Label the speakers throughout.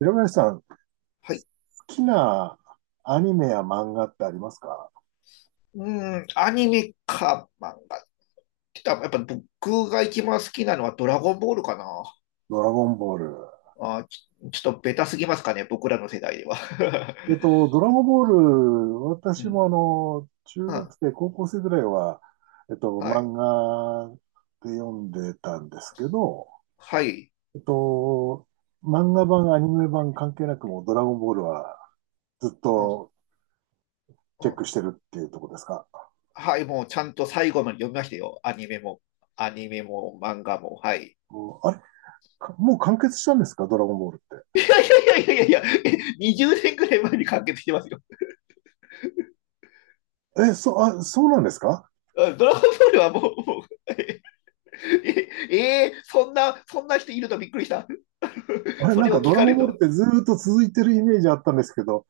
Speaker 1: 平林さん、好
Speaker 2: はい。
Speaker 1: きなアニメや漫画ってありますか？
Speaker 2: うーん、アニメか漫画って言ったら、やっぱ僕が一番好きなのはドラゴンボールかな。
Speaker 1: ドラゴンボール。
Speaker 2: ちょっとベタすぎますかね、僕らの世代では。
Speaker 1: ドラゴンボール、
Speaker 2: う
Speaker 1: 私
Speaker 2: ん、
Speaker 1: も中
Speaker 2: う
Speaker 1: 学
Speaker 2: ん、
Speaker 1: 生、高校生ぐらいは、
Speaker 2: はい、
Speaker 1: 漫画で読んでたんですけど、
Speaker 2: はい、
Speaker 1: えっと、漫画版、アニメ版関係なくもうドラゴンボールはずっ
Speaker 2: うん、
Speaker 1: と
Speaker 2: う
Speaker 1: チェッ
Speaker 2: ん、
Speaker 1: クしてるっていうところですか？
Speaker 2: はい、もうちゃんと最後まで読みましたよ。アニメも、漫画も、はい。
Speaker 1: もう、あれかもう完結したんですかドラゴンボール
Speaker 2: い
Speaker 1: っ
Speaker 2: やいやいやいやいや、20年ぐらい前に完結してますよ。
Speaker 1: て。え、そ、あ、そうなんですか？
Speaker 2: うん、ドラゴンボールはもう、もうえ、ええーそんな人いるとびっくりした。
Speaker 1: あ れ、
Speaker 2: そ
Speaker 1: なん
Speaker 2: れ
Speaker 1: か
Speaker 2: を
Speaker 1: ド
Speaker 2: 聞
Speaker 1: ラ
Speaker 2: か
Speaker 1: ゴ
Speaker 2: れ
Speaker 1: ン
Speaker 2: る
Speaker 1: ボールっ
Speaker 2: と。
Speaker 1: てずーっと続いてるイメージあったんですけど、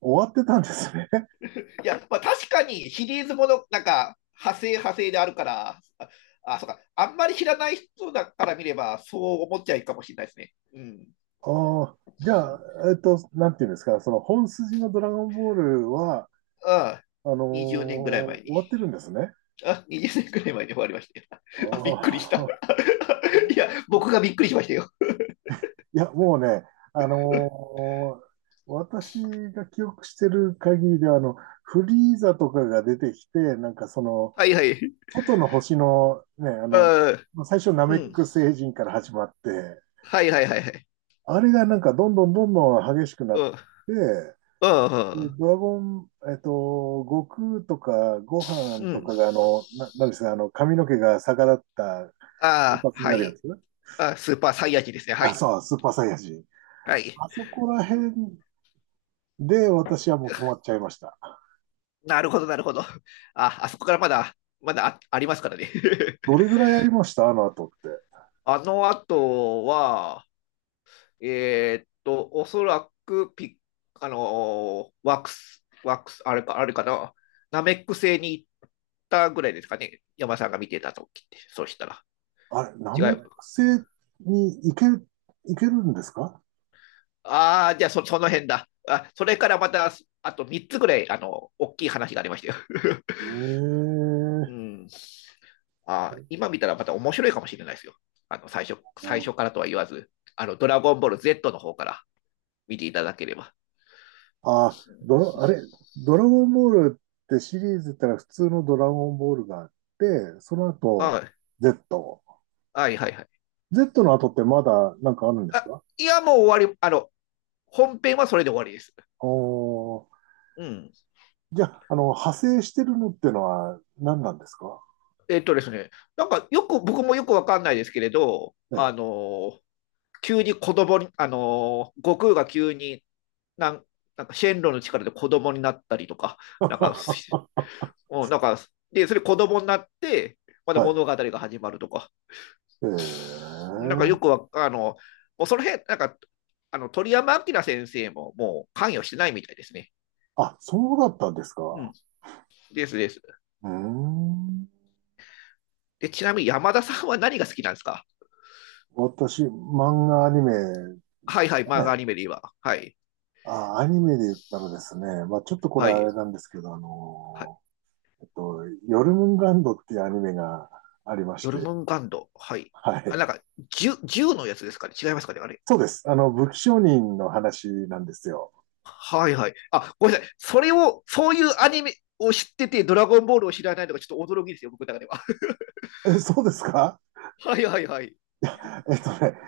Speaker 1: 終わってたんですね。
Speaker 2: いや、まあ、確かにシリーズもの、なんか、派生派生であるから、あそうか、あんまり知らない人だから見れば、そう思っちゃいいかもしれないですね。うん。
Speaker 1: ああ、じゃあ、なんていうんですか、その本筋のドラゴンボールは、
Speaker 2: ああ、
Speaker 1: あの
Speaker 2: 20
Speaker 1: ー
Speaker 2: 年ぐらい
Speaker 1: 終
Speaker 2: 前に。
Speaker 1: わってるんですね。
Speaker 2: あ、20年ぐらい前に終わりましたよ。あ、びっくりし
Speaker 1: あ
Speaker 2: た。
Speaker 1: あ、
Speaker 2: いや、僕がびっくりしましたよ。
Speaker 1: いや、もうね、あのー私が記憶してる限りでは、フリーザとかが出てきて、なんかその、
Speaker 2: はいはい。
Speaker 1: 外の星のね、
Speaker 2: あ、
Speaker 1: 最初ナ
Speaker 2: う
Speaker 1: メッ
Speaker 2: ん。
Speaker 1: ク星人から始まって、
Speaker 2: はいはいはいはい。
Speaker 1: あれがなんかどんどんどんどん激しくなっ
Speaker 2: うん。
Speaker 1: て、
Speaker 2: うん。う
Speaker 1: で、
Speaker 2: ん。
Speaker 1: ドラゴン、えっと、悟空とかご飯
Speaker 2: う
Speaker 1: と
Speaker 2: ん、
Speaker 1: かが、なんですか、髪の毛が逆立った金
Speaker 2: ああ、
Speaker 1: 髪に
Speaker 2: は
Speaker 1: なるや
Speaker 2: い。
Speaker 1: つ？
Speaker 2: あ、スーパーサイヤ人ですね。は
Speaker 1: あ、
Speaker 2: い。
Speaker 1: そう、スーパーサイヤ人。
Speaker 2: はい。
Speaker 1: あそこら辺で私はもう止まっちゃいました。
Speaker 2: なるほど、なるほど。あ、あそこからまだ、ありますからね。
Speaker 1: ど れぐらいやりましたあの後って？
Speaker 2: あの後は、おそらくピッ、あのーワックス、あれかな、ナメック星に行ったぐらいですかね。山さんが見てた時って、そうしたら。
Speaker 1: あれ、ナ
Speaker 2: 違
Speaker 1: メッ
Speaker 2: う。
Speaker 1: ク星に行けるんですか？
Speaker 2: ああ、じゃあその辺だ。あ、それからまた、あと3つぐらい、大きい話がありましたよ。
Speaker 1: え
Speaker 2: う
Speaker 1: え。
Speaker 2: ん。あ、今見たらまた面白いかもしれないですよ。最初最初からとは言わず、ドラゴンボール Z の方から見ていただければ。
Speaker 1: あ、ドラ、あれ、ドラゴンボールってシリーズったら普通のドラゴンボールがあって、その
Speaker 2: は
Speaker 1: 後、
Speaker 2: い
Speaker 1: Z。
Speaker 2: はいはいはい。
Speaker 1: Z の後ってまだなんかあるんです
Speaker 2: あ、
Speaker 1: か？
Speaker 2: いや、もう終わり、本編はそれで終わりです。
Speaker 1: おー、
Speaker 2: うん。
Speaker 1: じゃあ、派生してるのってのは何なんですか？
Speaker 2: ですね、なんかよく、僕もよくわかんないですけれど、
Speaker 1: え
Speaker 2: あ
Speaker 1: え。
Speaker 2: の急に子供に、あの悟空が急になん、なんかシェンロンの力で子供になったりとか、なんか、
Speaker 1: は
Speaker 2: うん、なんか、で、それ子供になって、まだ
Speaker 1: い。
Speaker 2: 物語が始まるとか、
Speaker 1: え
Speaker 2: なんかよく
Speaker 1: え。
Speaker 2: わあの、もうその辺、なんか、鳥山明先生ももう関与してないみたいですね。
Speaker 1: あ、そうだったんです
Speaker 2: う
Speaker 1: か。
Speaker 2: ん、ですです。
Speaker 1: うーん。
Speaker 2: で、ちなみに山田さんは何が好きなんですか？
Speaker 1: 私、漫画アニメだ
Speaker 2: はいはい、漫画ア
Speaker 1: ね。
Speaker 2: ニメで言えば。はい、
Speaker 1: あ、アニメで言ったらですね、まあちょっとこれ
Speaker 2: は
Speaker 1: あ
Speaker 2: い、
Speaker 1: れなんですけど、
Speaker 2: はい。
Speaker 1: えっと、ヨルムンガンドっていうアニメがありまし
Speaker 2: ヨル
Speaker 1: て、
Speaker 2: ムンガンド。はい。
Speaker 1: は
Speaker 2: あ、なん
Speaker 1: い。
Speaker 2: か、銃のやつですかね？違いますかね？あれ。
Speaker 1: そうです。武器商人の話なんですよ。
Speaker 2: はいはい。あ、ごめんなさい。それを、そういうアニメを知ってて、ドラゴンボールを知らないのがちょっと驚きですよ、僕の中では。
Speaker 1: え、そうですか？
Speaker 2: はいはいはい。
Speaker 1: えっとね、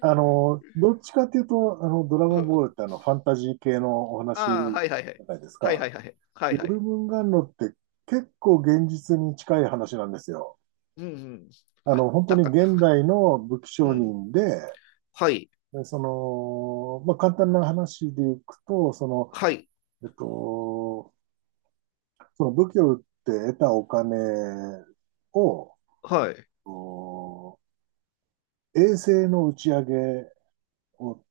Speaker 1: どっちかっていうと、ドラ
Speaker 2: う
Speaker 1: ゴン
Speaker 2: ん、
Speaker 1: ボールってファンタジー系のお話じ
Speaker 2: ああ、はいはいはい。
Speaker 1: ゃないです
Speaker 2: はい
Speaker 1: か。
Speaker 2: はいはい。は
Speaker 1: ヨ
Speaker 2: いは
Speaker 1: ル
Speaker 2: い。
Speaker 1: ムンガンドって結構現実に近い話なんですよ。
Speaker 2: うん、うん。あ、
Speaker 1: 本当
Speaker 2: だ
Speaker 1: に
Speaker 2: か
Speaker 1: 現
Speaker 2: ら、
Speaker 1: 代の武器
Speaker 2: う
Speaker 1: 商
Speaker 2: ん。
Speaker 1: 人で、
Speaker 2: はい。
Speaker 1: でその、まあ、簡単な話でいくと、その、
Speaker 2: はい。
Speaker 1: えっと、その武器を売って得たお金を、
Speaker 2: はい。
Speaker 1: お衛星の打ち上げを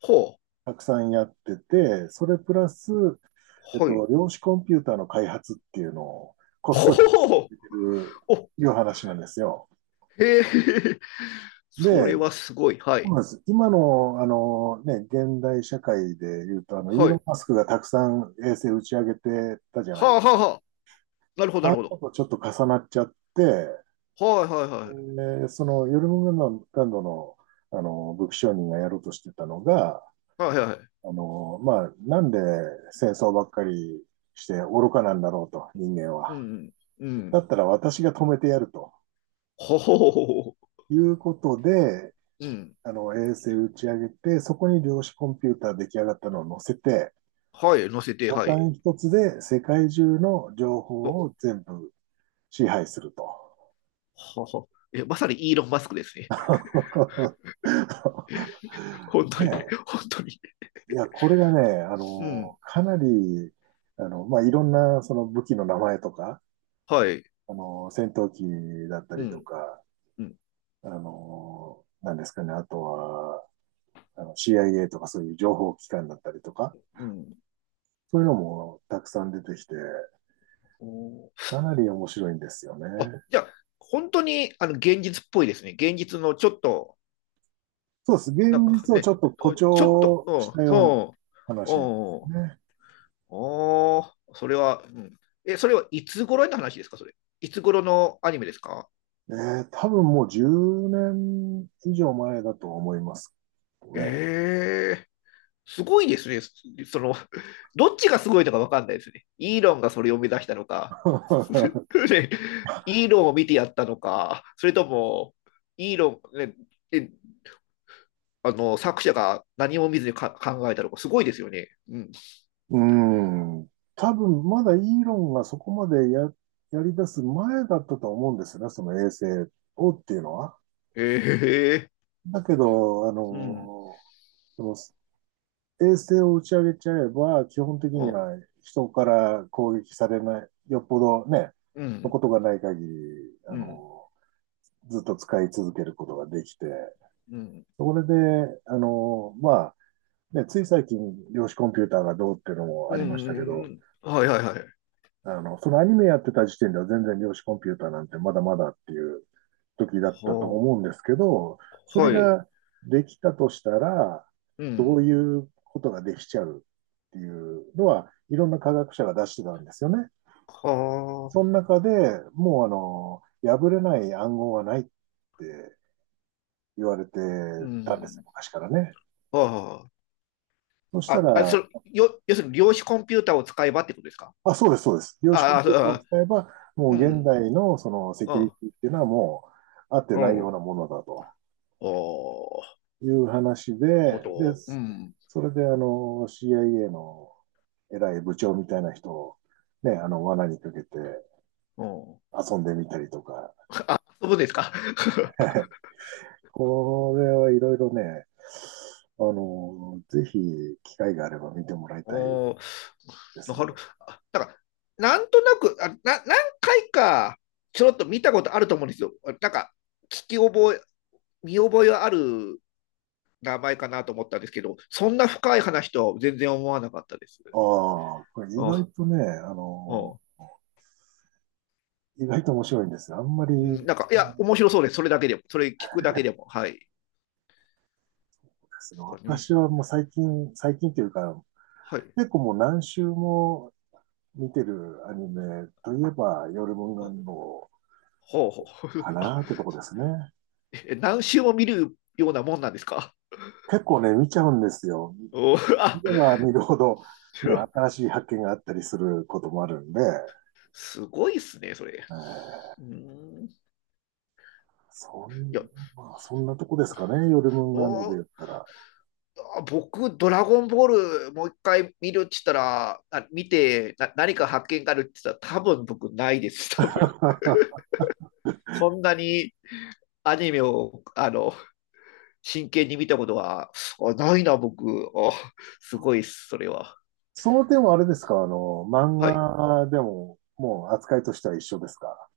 Speaker 2: ほう。
Speaker 1: たくさんやってて、それプラス、
Speaker 2: はい。
Speaker 1: 量子コンピューターの開発っていうのをこっそり続
Speaker 2: ほ
Speaker 1: けてる
Speaker 2: う。お、
Speaker 1: いう話なんですよ。
Speaker 2: へえ。そ
Speaker 1: で、
Speaker 2: れはすごい。は
Speaker 1: そう
Speaker 2: い。
Speaker 1: なんです今の、あのね、現代社会で言うと、イー
Speaker 2: は
Speaker 1: ロ
Speaker 2: い。
Speaker 1: ン・マスクがたくさん衛星打ち上げてたじゃ
Speaker 2: は
Speaker 1: ないで
Speaker 2: あ
Speaker 1: す
Speaker 2: はあ
Speaker 1: か。
Speaker 2: はあ。なるほど、な
Speaker 1: ああ
Speaker 2: るほ
Speaker 1: いうの
Speaker 2: ど。
Speaker 1: とちょっと重なっちゃって、
Speaker 2: はいはいはい。
Speaker 1: そのヨルムガンランドの、あの武器商人がやろうとしてたのが、
Speaker 2: はいはいはい。
Speaker 1: なんで戦争ばっかりして愚かなんだろうと、人間
Speaker 2: うん、
Speaker 1: は。
Speaker 2: うん。う
Speaker 1: だっ
Speaker 2: ん。
Speaker 1: たら私が止めてやると
Speaker 2: ほほほほほ、
Speaker 1: いうことで、
Speaker 2: うん。
Speaker 1: あの衛星打ち上げて、そこに量子コンピューター出来上がったのを載せて、
Speaker 2: はい。乗せて、
Speaker 1: ボ
Speaker 2: は
Speaker 1: タ
Speaker 2: い。
Speaker 1: ン一つで世界中の情
Speaker 2: お、
Speaker 1: 報を全部支配すると。
Speaker 2: はは。え、まさにイーロン・マスクですね。本
Speaker 1: ね
Speaker 2: 当に、
Speaker 1: え、
Speaker 2: 本当に。
Speaker 1: いや、これがね、
Speaker 2: うん。
Speaker 1: かなり、まあ、いろんな、その武器の名前とか、
Speaker 2: はい。
Speaker 1: 戦闘機だった
Speaker 2: う
Speaker 1: りと
Speaker 2: ん。
Speaker 1: か、
Speaker 2: うん。
Speaker 1: なんですかね、あとは、CIA とかそういう情報機関だったりとか、
Speaker 2: うん。
Speaker 1: そういうのもたくさん出てきて、
Speaker 2: お、
Speaker 1: かなり面白いんですよね。
Speaker 2: あ、じゃあ、本当に現実っぽいですね。現実のちょっと、
Speaker 1: そうです。現
Speaker 2: なんか
Speaker 1: 実をち
Speaker 2: ね、
Speaker 1: ょっと誇
Speaker 2: ちょっと、
Speaker 1: 張
Speaker 2: う
Speaker 1: した
Speaker 2: ん、
Speaker 1: ような
Speaker 2: うん、う
Speaker 1: 話です
Speaker 2: ん、
Speaker 1: ね。
Speaker 2: おー、それは、うん。え、それはいつ頃の話ですか、それ？いつ頃のアニメですか？
Speaker 1: え多分もう10年以上前だと思いますね。
Speaker 2: ええすごいですね。その、どっちがすごいのかわかんないですね。イーロンがそれを目指したのか、ね、イーロンを見てやったのか、それとも、イーロン、ね、えあの、作者が何も見ずにか考えたとか、すごいですよね。うん。
Speaker 1: うん。多分、まだイーロンがそこまでやり出す前だったと思うんですよね、その衛星をっていうのは。
Speaker 2: ええ
Speaker 1: だけど、
Speaker 2: ーうん。
Speaker 1: その衛星を打ち上げちゃえば、基本的に
Speaker 2: あ、
Speaker 1: は人から攻撃されない、よっぽどね、
Speaker 2: う
Speaker 1: の
Speaker 2: ん、
Speaker 1: ことがない限り、
Speaker 2: うん、
Speaker 1: ずっと使い続けることができて、
Speaker 2: うん、
Speaker 1: それで、まあ、ね、つい最近、量子コンピューターがどうっていうのもあ
Speaker 2: うん、
Speaker 1: りましたけ
Speaker 2: うん、
Speaker 1: ど、
Speaker 2: うん。はいはいはい。
Speaker 1: そのアニメやってた時点では全然量子コンピューターなんてまだまだっていう時だったと
Speaker 2: は
Speaker 1: 思うんですけど、そ
Speaker 2: あ、
Speaker 1: れ
Speaker 2: はい。
Speaker 1: ができたとしたら、
Speaker 2: う
Speaker 1: どう
Speaker 2: ん。
Speaker 1: いうことができちゃうっていうのは、いろんな科学者が出してたんですよね。
Speaker 2: は
Speaker 1: その
Speaker 2: あ、
Speaker 1: 中でもう破れない暗号はないって言われて
Speaker 2: う
Speaker 1: たんですよ、
Speaker 2: ん。
Speaker 1: 昔からね。
Speaker 2: は
Speaker 1: そし
Speaker 2: あ。
Speaker 1: た
Speaker 2: あ、あ、
Speaker 1: ら、
Speaker 2: 要するに量子コンピューターを使えばってことですか？
Speaker 1: あ、そうです、そうです。量子コ
Speaker 2: あ
Speaker 1: ン
Speaker 2: あ、
Speaker 1: ピューターを使えば、もう
Speaker 2: う
Speaker 1: 現
Speaker 2: ん、
Speaker 1: 代のそのセ
Speaker 2: うん、
Speaker 1: キ
Speaker 2: うん。
Speaker 1: ュリ
Speaker 2: あ
Speaker 1: ティっていうのはもう、あってないようなものだと。
Speaker 2: あ、
Speaker 1: いう話で、
Speaker 2: なるほ
Speaker 1: で、
Speaker 2: ど。うん、
Speaker 1: それでCIA の偉い部長みたいな人をね、罠にかけて
Speaker 2: うん。
Speaker 1: 遊んでみたりとか、
Speaker 2: そうですか。
Speaker 1: これはいろいろね、ぜひ機会があれば見てもらいたい
Speaker 2: お
Speaker 1: ですね。
Speaker 2: る。だから、なんとなく、何回かちょろっと見たことあると思うんですよ。なんか、聞き覚え、見覚えはある名前かなと思ったんですけど、そんな深い話とは全然思わなかったです。
Speaker 1: ああ、これ意
Speaker 2: うん、
Speaker 1: 外とね、
Speaker 2: うん、
Speaker 1: 意外と面白いんですよ。あんまり、で
Speaker 2: なんか、いや、面白そうです。それだけでも、それ聞くだけでも。はい。
Speaker 1: すね、
Speaker 2: これね、
Speaker 1: 私はもう最近、最近というか、
Speaker 2: はい。
Speaker 1: 結構もう何週も見てるアニメといえば、夜文願の
Speaker 2: ほうほう
Speaker 1: か なってとこですね。
Speaker 2: 何周も見るようなもんなんですか？
Speaker 1: 結構ね、見ちゃうんですよ。
Speaker 2: お、
Speaker 1: 見
Speaker 2: あ
Speaker 1: れば見るほど、ね、新 しい発見があったりすることもあるんで、
Speaker 2: すごいっすね、それ。う
Speaker 1: ー
Speaker 2: ん、い
Speaker 1: そ
Speaker 2: や、
Speaker 1: んまあ、そんなとこですかね、ヨルムンガンドで言
Speaker 2: お、
Speaker 1: ったら。
Speaker 2: あ、僕、ドラゴンボールもう一回見るって言ったら、あ、見てな、何か発見があるって言ったら、多分僕ないです、多分。そんなにアニメを真剣に見たことは、あ、ないな、僕。あ、すごいっす、それは。
Speaker 1: その点はあれですか、漫
Speaker 2: はい。
Speaker 1: 画でも、もう扱いとしては一緒ですか。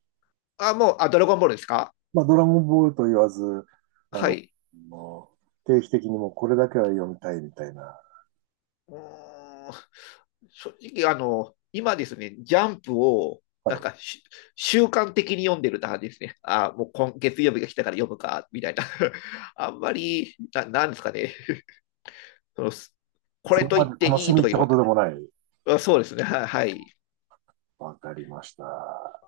Speaker 2: あ、もう、あ、ドラゴンボールですか？
Speaker 1: まあ、ドラゴンボールと言わず、あ
Speaker 2: は
Speaker 1: の、
Speaker 2: い。
Speaker 1: もう定期的にもうこれだけは読みたいみたいな。
Speaker 2: うーん、正直、今ですね、ジャンプを、
Speaker 1: は
Speaker 2: なん
Speaker 1: い。
Speaker 2: かし、習慣的に読んでるなですね。あ、もう今月曜日が来たから読むか、みたいな。あんまり、なんですかね。その、こ
Speaker 1: そ
Speaker 2: れと
Speaker 1: こま
Speaker 2: 言っ
Speaker 1: で
Speaker 2: て
Speaker 1: 楽
Speaker 2: い
Speaker 1: し
Speaker 2: い
Speaker 1: み
Speaker 2: と
Speaker 1: っ
Speaker 2: か言
Speaker 1: てこ
Speaker 2: うの
Speaker 1: とでもない。
Speaker 2: は、あ、そうですね。はい。
Speaker 1: わかりました。